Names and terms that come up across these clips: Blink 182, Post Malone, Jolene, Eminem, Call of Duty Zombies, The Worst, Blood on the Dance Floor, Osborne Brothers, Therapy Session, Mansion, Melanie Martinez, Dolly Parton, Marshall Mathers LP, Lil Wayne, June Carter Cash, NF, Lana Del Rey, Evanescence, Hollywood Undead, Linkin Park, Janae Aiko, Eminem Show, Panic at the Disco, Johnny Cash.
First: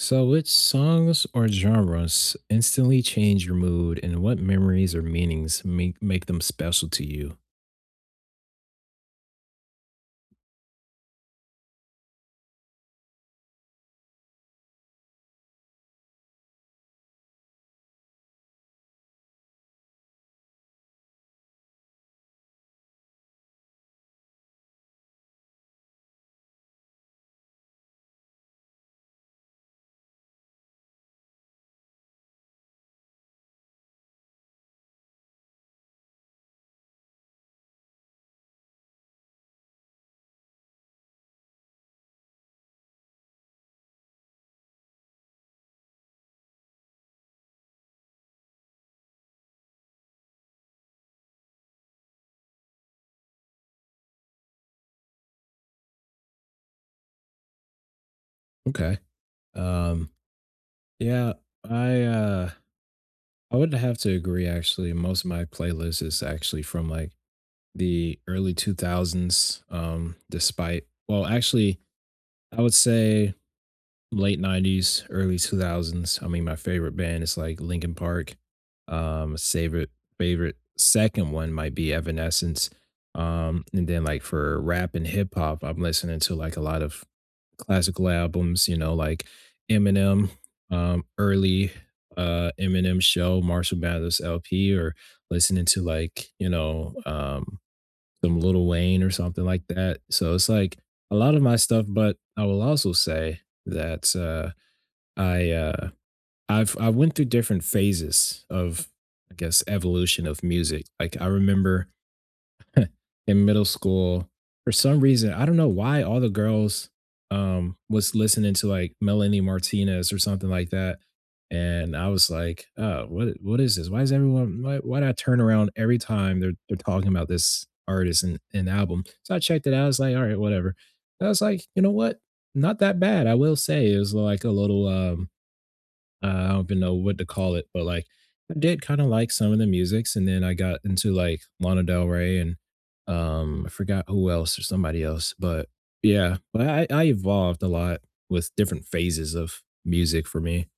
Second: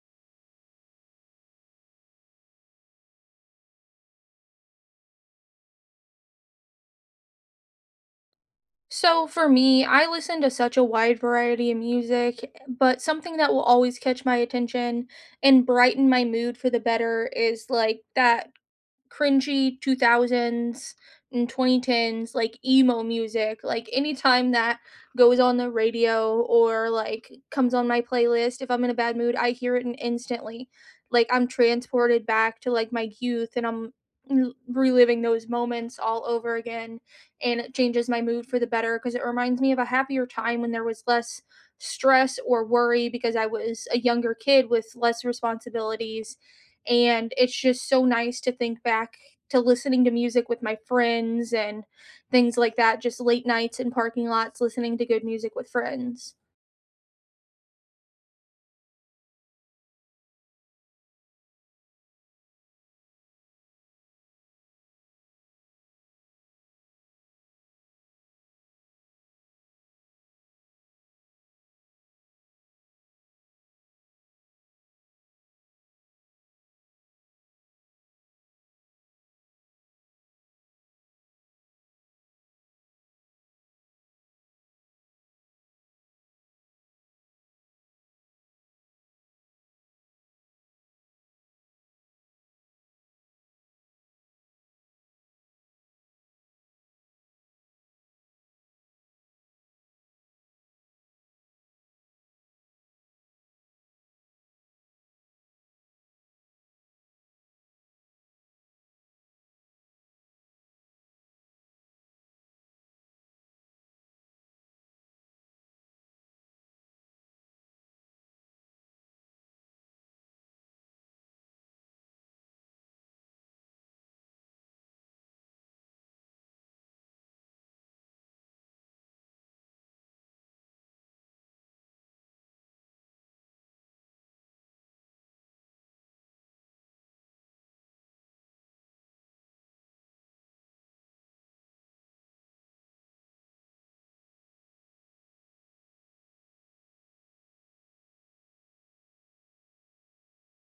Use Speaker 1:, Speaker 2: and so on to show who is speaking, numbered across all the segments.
Speaker 1: So, which songs or genres instantly change your mood, and what memories or meanings make them special to you?
Speaker 2: So for me, I listen to such a wide variety of music, but something that will always catch my attention and brighten my mood for the better is like that cringy 2000s and 2010s like emo music. Like anytime that goes on the radio or like comes on my playlist, if I'm in a bad mood I hear it and instantly like I'm transported back to like my youth, and reliving those moments all over again. And it changes my mood for the better because it reminds me of a happier time when there was less stress or worry because I was a younger kid with less responsibilities. And it's just so nice to think back to listening to music with my friends and things like that, just late nights in parking lots listening to good music with friends.
Speaker 1: Okay. Um. Yeah. I. Uh. I would have to agree. Actually, most of my playlist is actually from like the early two thousands. Despite. Well, actually, I would say late 90s early 2000s. I mean my favorite band is like Linkin Park. um favorite favorite second one might be Evanescence. And then like for rap and hip hop, I'm listening to like a lot of classical albums, you know, like Eminem, early, Eminem Show, Marshall Mathers LP, or listening to like, some Lil Wayne or something like that. So it's like a lot of my stuff, but I will also say that I uh, I went through different phases of, I guess, evolution of music. Like I remember in middle school, for some reason, I don't know why all the girls was listening to like Melanie Martinez or something like that. And I was like, oh, what is this? Why is everyone, why do I turn around every time they're talking about this artist and album? So I checked it out. I was like, all right, whatever. And I was like, you know what? Not that bad. I will say it was like a little I don't even know what to call it, but like I did kind of like some of the musics, and then I got into like Lana Del Rey and I forgot who else or somebody else, but yeah, but I evolved a lot with different phases of music for me.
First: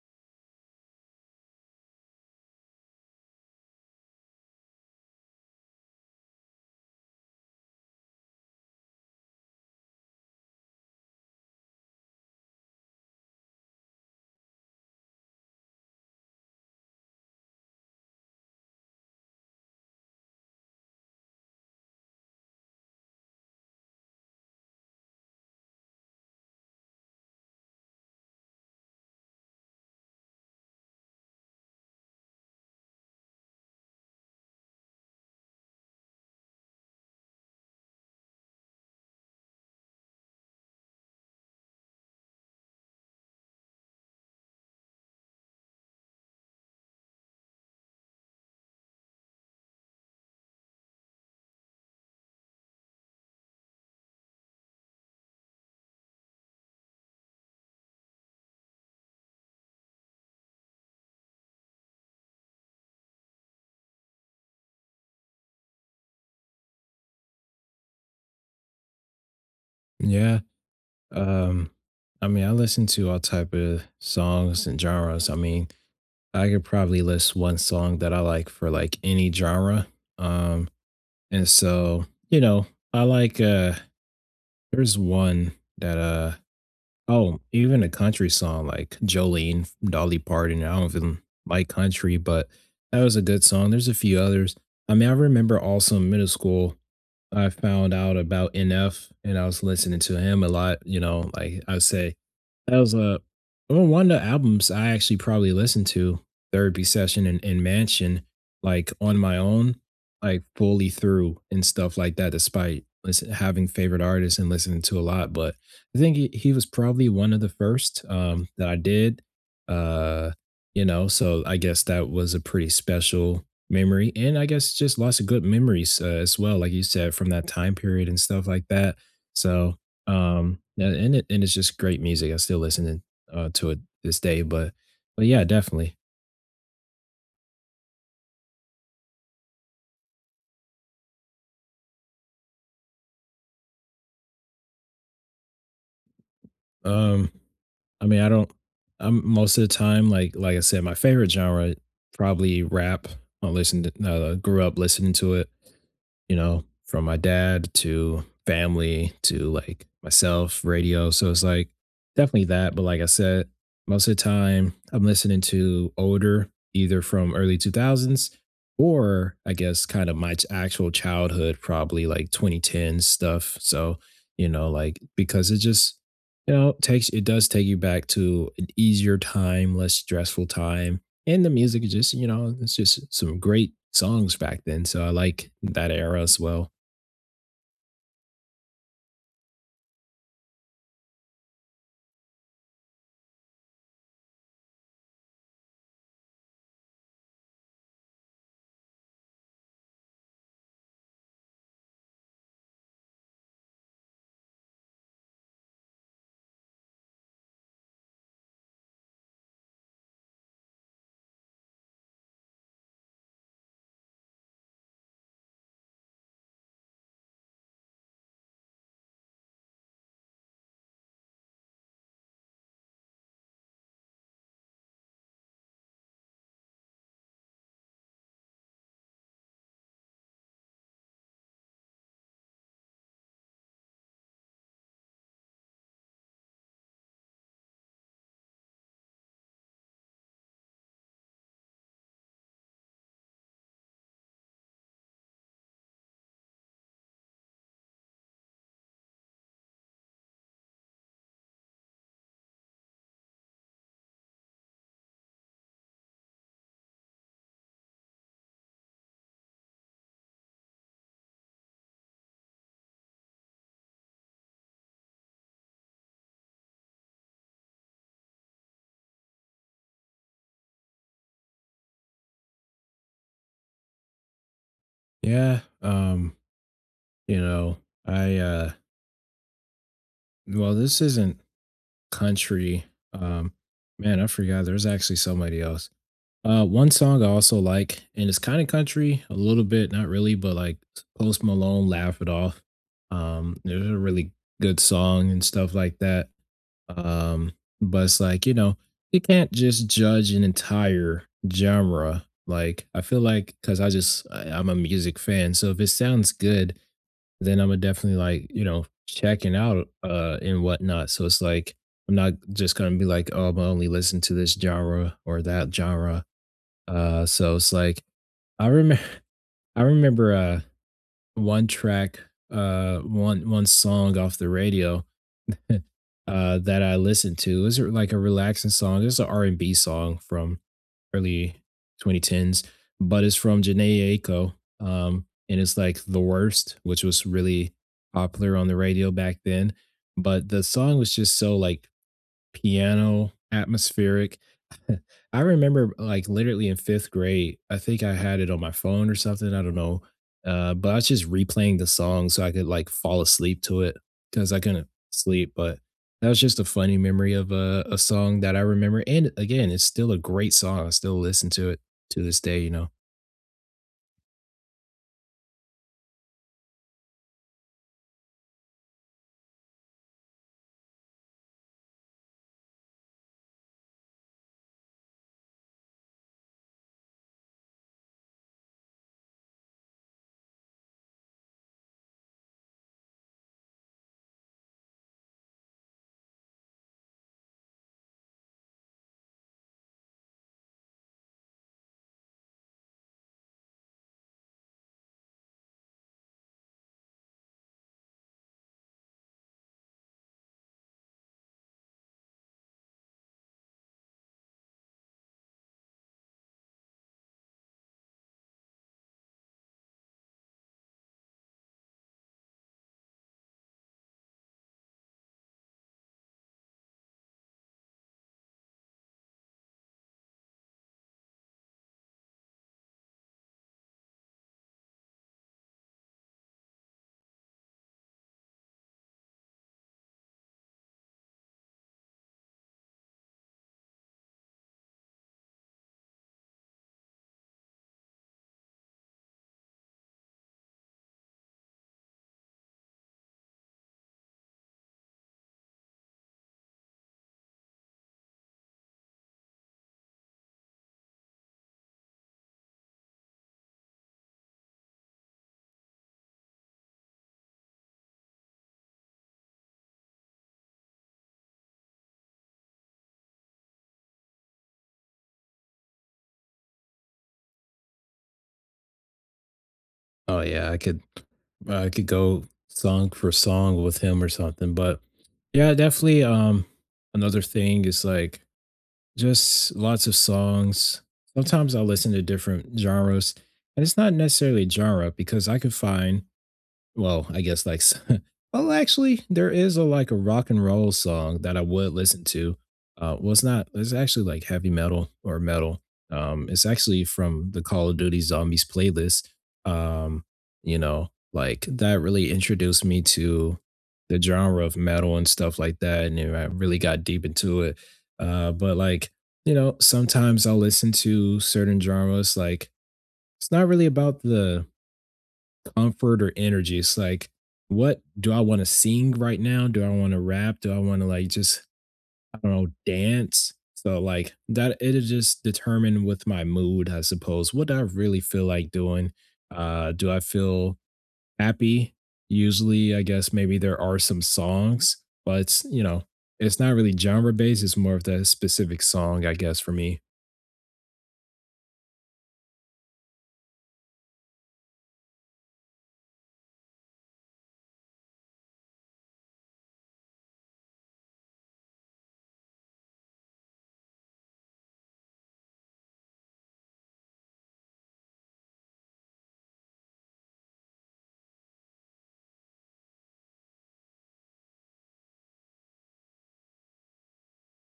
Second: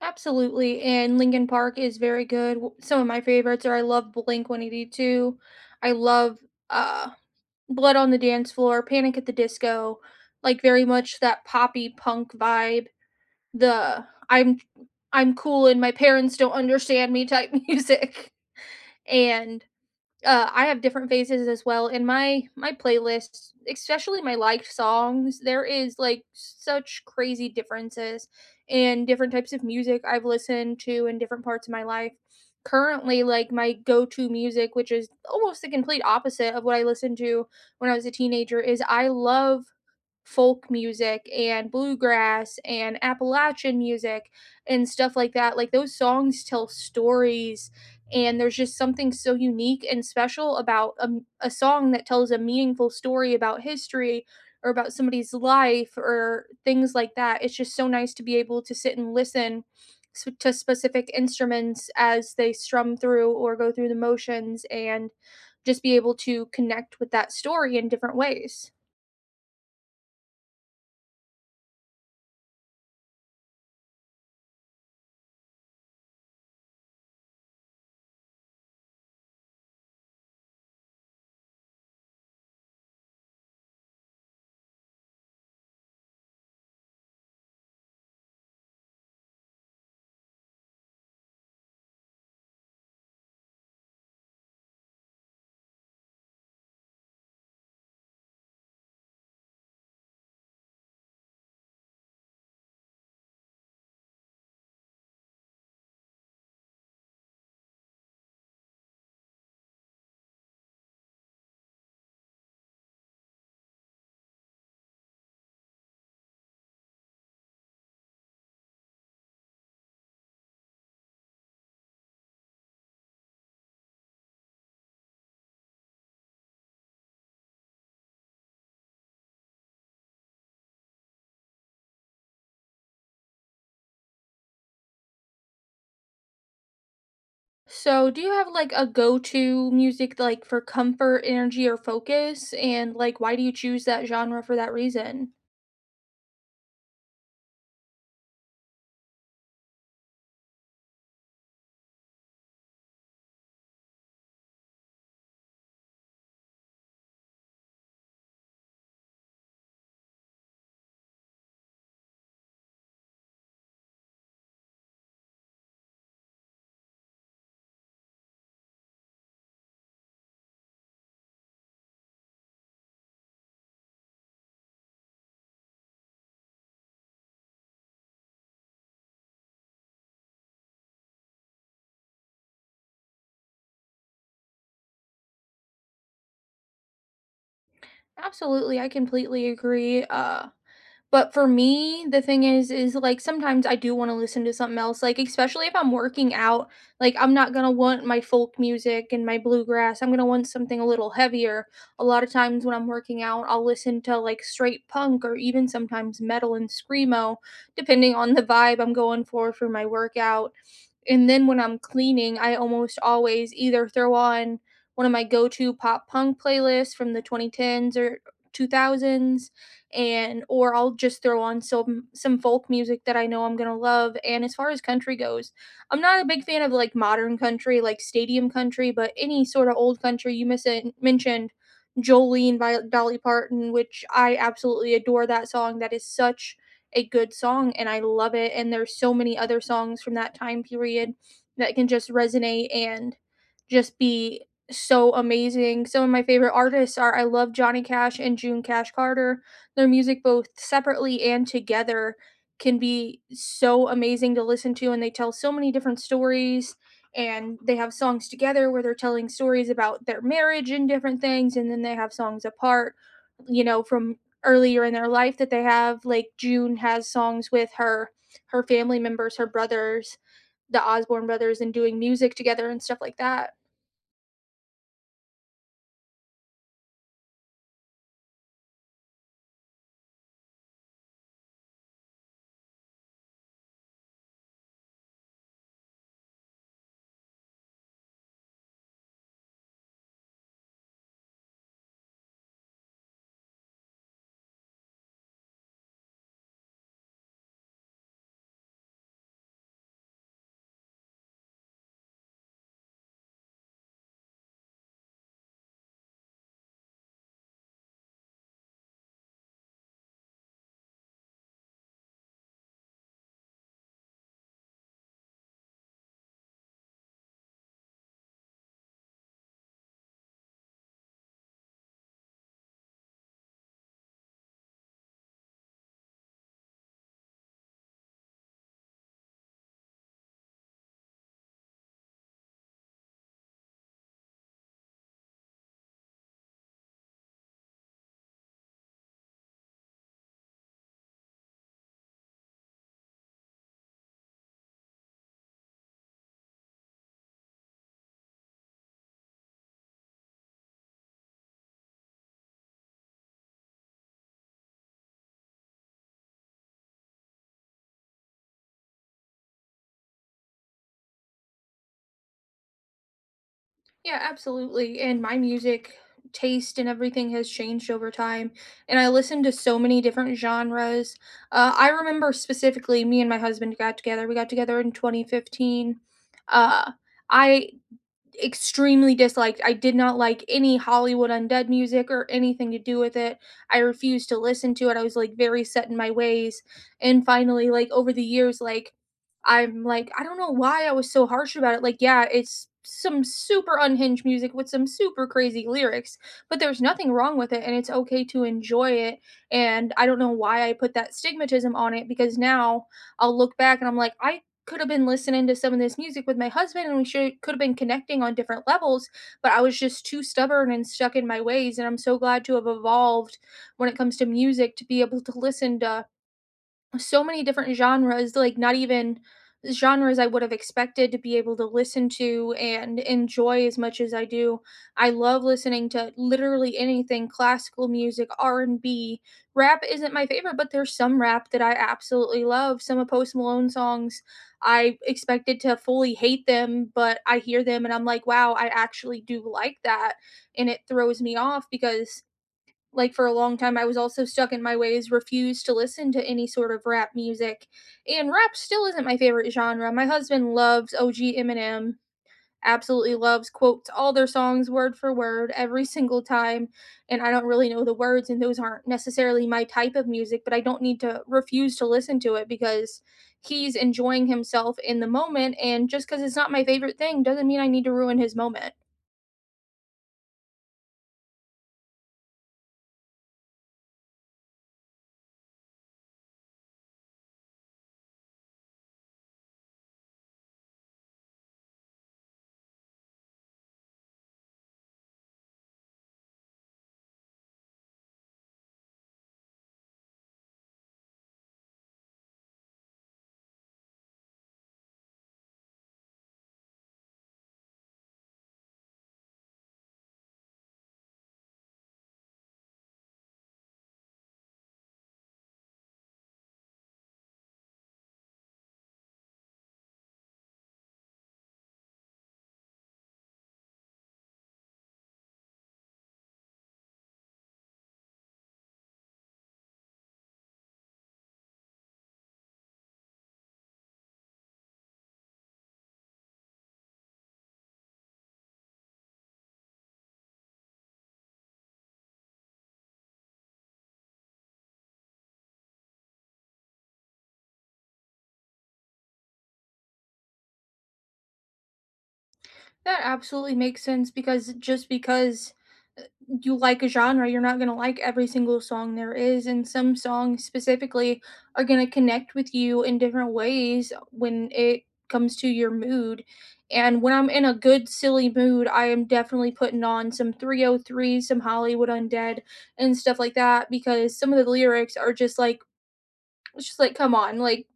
Speaker 2: Absolutely, and Linkin Park is very good. Some of my favorites are I love Blink 182, I love uh, Blood on the Dance Floor, Panic at the Disco, like very much that poppy punk vibe. The I'm cool and my parents don't understand me type music. And I have different phases as well. In my playlists, especially my liked songs, there is like such crazy differences in different types of music I've listened to in different parts of my life. Currently, like my go-to music, which is almost the complete opposite of what I listened to when I was a teenager, is I love folk music and bluegrass and Appalachian music and stuff like that. Like those songs tell stories, and there's just something so unique and special about a song that tells a meaningful story about history or about somebody's life or things like that. It's just so nice to be able to sit and listen to specific instruments as they strum through or go through the motions and just be able to connect with that story in different ways.
Speaker 1: Yeah, um, I mean I listen to all type of songs and genres. I mean I could probably list one song that I like for like any genre, um, and so, you know, I like, there's one that oh, even a country song like Jolene, from Dolly Parton. I don't even like country, but that was a good song. There's a few others. I mean, I remember also in middle school, I found out about NF and I was listening to him a lot, you know, like I said, that was a, well, one of the albums I actually probably listened to, Therapy Session and Mansion, like on my own, like fully through and stuff like that, despite listen, having favorite artists and listening to a lot. But I think he was probably one of the first that I did. Uh, you know, so I guess that was a pretty special memory. And I guess just lots of good memories, as well, like you said, from that time period and stuff like that. So and it's just great music. I still listening, to it this day, but yeah, definitely.
Speaker 2: So, do you have like a go-to music like for comfort, energy, or focus? And like, why do you choose that genre for that reason?
Speaker 1: Um, I mean, I don't. I'm most of the time, like I said, my favorite genre probably rap. I listen to, grew up listening to it, you know, from my dad to family to like myself, radio. So it's like definitely that. But like I said, most of the time I'm listening to older, either from early 2000s or I guess kind of my actual childhood, probably like 2010s stuff. So, you know, like because it just, you know, takes, it does take you back to an easier time, less stressful time, and the music is just, you know, it's just some great songs back then, so I like that era as well.
Speaker 2: Absolutely, I completely agree. But for me, the thing is, like, sometimes I do wanna listen to something else, like, especially if I'm working out, like, I'm not gonna want my folk music and my bluegrass, I'm gonna want something a little heavier. A lot of times when I'm working out, I'll listen to, like, straight punk or even sometimes metal and screamo, depending on the vibe I'm going for my workout. And then when I'm cleaning, I almost always either throw on one of my go-to pop punk playlists from the 2010s or 2000s, and or I'll just throw on some folk music that I know I'm going to love. And as far as country goes, I'm not a big fan of like modern country, like stadium country, but any sort of old country, you miss it, mentioned Jolene by Dolly Parton, which I absolutely adore that song. That is such a good song and I love it. And there's so many other songs from that time period that can just resonate and just be so amazing. Some of my favorite artists are I love Johnny Cash and June Cash Carter. Their music both separately and together can be so amazing to listen to, and they tell so many different stories. And they have songs together where they're telling stories about their marriage and different things, and then they have songs apart, you know, from earlier in their life, that they have, like June has songs with her family members, her brothers, the Osborne brothers, and doing music together and stuff like that.
Speaker 1: Yeah. You know, I well this isn't country. Um Man, I forgot there's actually somebody else. One song I also like, and it's kind of country, a little bit, not really, but like Post Malone Laugh It Off. There's a really good song and stuff like that. Um, but it's like, you know, you can't just judge an entire genre. Like, I feel like, because I just I'm a music fan, so if it sounds good, then I'm definitely like, you know, checking out and whatnot. So it's like I'm not just gonna be like, oh, I'm gonna only listen to this genre or that genre. So it's like I remember I remember one track one One song off the radio that I listened to. It was like a relaxing song. It's an R and B song from early 2010s, but it's from Janae Aiko, and it's like "The Worst," which was really popular on the radio back then. But the song was just so like piano atmospheric. I remember, like, literally in fifth grade, I think I had it on my phone or something, I don't know, but I was just replaying the song so I could, like, fall asleep to it because I couldn't sleep, but that was just a funny memory of a song that I remember, and again, it's still a great song, I still listen to it to this day, you know?
Speaker 2: Yeah, absolutely. And my music taste and everything has changed over time. And I listen to so many different genres. I remember specifically me and my husband got together. We got together in 2015. Uh, I extremely disliked. I did not like any Hollywood Undead music or anything to do with it. I refused to listen to it. I was like very set in my ways. And finally, like over the years, like I'm like, I don't know why I was so harsh about it. Like, yeah, it's some super unhinged music with some super crazy lyrics, but there's nothing wrong with it and it's okay to enjoy it. And I don't know why I put that stigmatism on it because now I'll look back and I'm like, I could have been listening to some of this music with my husband and we should could have been connecting on different levels, but I was just too stubborn and stuck in my ways, and I'm so glad to have evolved when it comes to music to be able to listen to so many different genres, like not even genres I would have expected to be able to listen to and enjoy as much as I do. I love listening to literally anything, classical music, R&B. Rap isn't my favorite, but there's some rap that I absolutely love. Some of Post Malone songs, I expected to fully hate them, but I hear them and I'm like, "Wow, I actually do like that." And it throws me off because like for a long time I was also stuck in my ways, refused to listen to any sort of rap music. And rap still isn't my favorite genre. My husband loves OG Eminem, absolutely loves, quotes all their songs word for word every single time. And I don't really know the words, and those aren't necessarily my type of music, but I don't need to refuse to listen to it because he's enjoying himself in the moment, and just because it's not my favorite thing doesn't mean I need to ruin his moment.
Speaker 1: Oh, yeah, I could go song for song with him or something, but yeah, definitely, another thing is, like, just lots of songs. Sometimes I listen to different genres, and it's not necessarily genre because I can find, well, I guess like s well, actually, there is a, like, a rock and roll song that I would listen to. Well, it's not it's actually, like, heavy metal or metal. It's actually from the Call of Duty Zombies playlist. Um, you know, like, that really introduced me to the genre of metal and stuff like that, and then I really got deep into it. But, like, you know, sometimes I'll listen to certain genres, like, it's not really about the comfort or energy. It's like, what do I want to sing right now? Do I want to rap? Do I want to like, just, I don't know, dance? So like that, it'll just determine with my mood, I suppose. What do I really feel like doing? Do I feel happy? Usually, I guess maybe there are some songs, but, you know, it's not really genre based. It's more of the specific song, I guess, for me.
Speaker 2: That absolutely makes sense because just because uh, you like a genre, you're not going to like every single song there is. And some songs specifically are going to connect with you in different ways when it comes to your mood. And when I'm in a good, silly mood, I am definitely putting on some 303, some Hollywood Undead, and stuff like that because some of the lyrics are just like, it's just like, come on, like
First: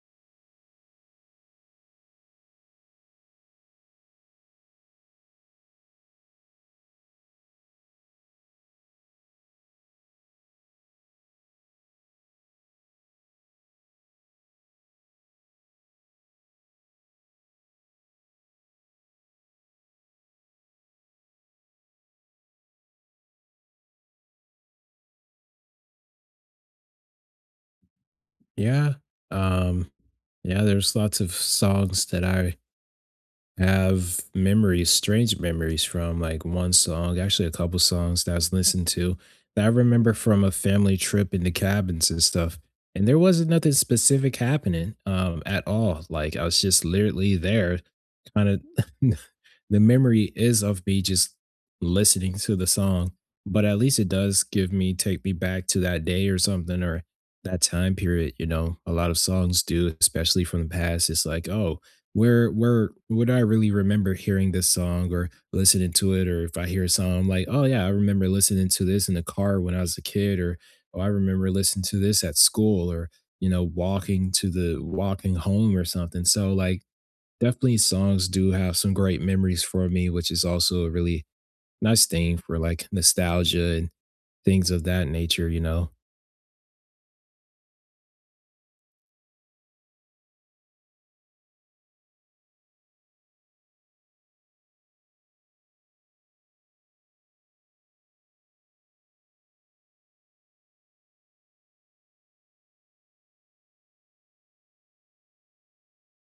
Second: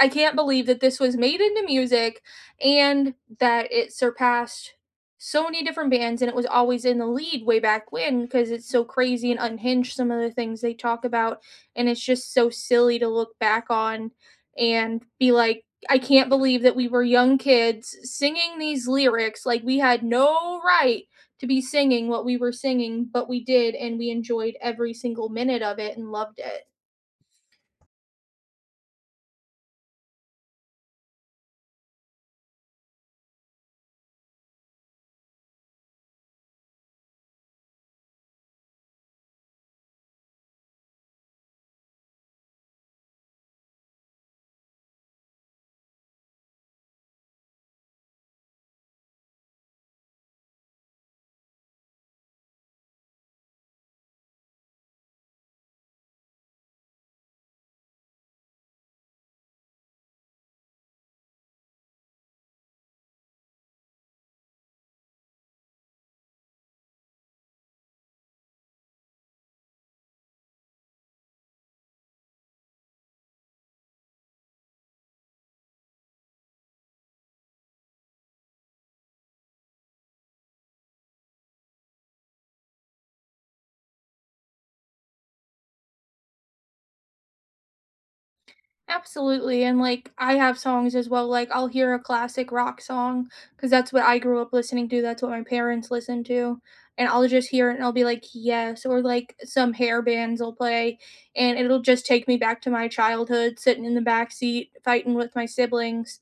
Speaker 2: I can't believe that this was made into music and that it surpassed so many different bands and it was always in the lead way back when, because it's so crazy and unhinged some of the things they talk about. And it's just so silly to look back on and be like, I can't believe that we were young kids singing these lyrics like we had no right to be singing what we were singing, but we did and we enjoyed every single minute of it and loved it.
Speaker 1: Yeah. Um, yeah, there's lots of songs that I have memories, strange memories, from like one song, actually a couple songs that I was listening to that I remember from a family trip in the cabins and stuff. And there wasn't nothing specific happening, at all. Like I was just literally there, kind of the memory is of me just listening to the song, but at least it does give me, take me back to that day or something, or that time period, you know. A lot of songs do, especially from the past. It's like, "Oh, where would I really remember hearing this song or listening to it, or if I hear a song, I'm like, "Oh yeah, I remember listening to this in the car when I was a kid, or oh, I remember listening to this at school, or, you know, walking to the, walking home or something." So like definitely songs do have some great memories for me, which is also a really nice thing for like nostalgia and things of that nature, you know?
Speaker 2: Absolutely, and, like, I have songs as well, like, I'll hear a classic rock song, cause that's what I grew up listening to, that's what my parents listened to, and I'll just hear it and I'll be like, "Yes," or, like, some hair bands will play, and it'll just take me back to my childhood sitting in the back seat fighting with my siblings,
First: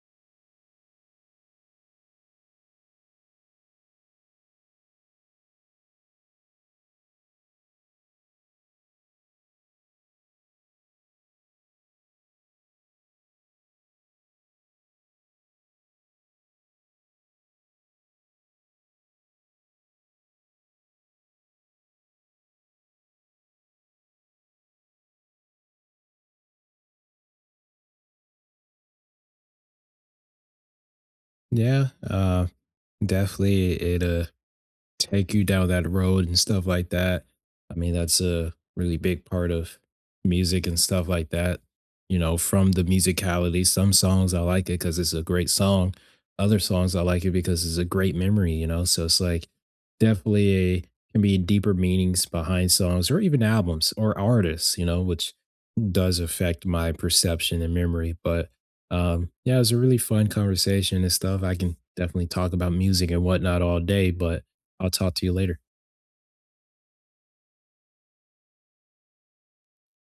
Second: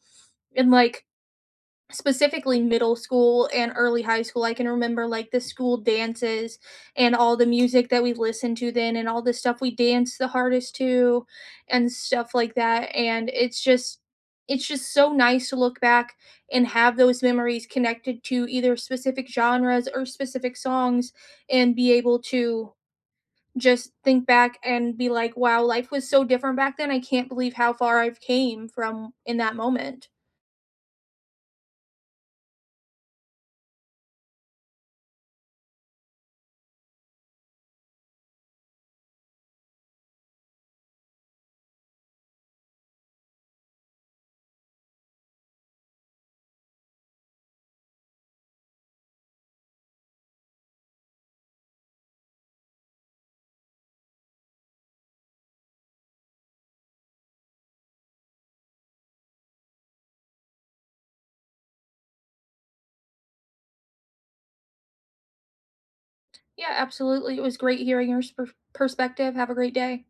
Speaker 2: and, like, specifically middle school and early high school, I can remember like the school dances and all the music that we listened to then and all the stuff we danced the hardest to and stuff like that. And it's just, it's just so nice to look back and have those memories connected to either specific genres or specific songs and be able to just think back and be like, wow, life was so different back then, I can't believe how far I've came from in that moment.
Speaker 1: Yeah, definitely it, take you down that road and stuff like that. I mean, that's a really big part of music and stuff like that. You know, from the musicality, some songs I like it because it's a great song. Other songs I like it because it's a great memory, you know? So it's like definitely a, can be deeper meanings behind songs or even albums or artists, you know, which does affect my perception and memory. But yeah, it was a really fun conversation and stuff. I can definitely talk about music and whatnot all day, but I'll talk to you later.
Speaker 2: Yeah, absolutely. It was great hearing your perspective. Have a great day.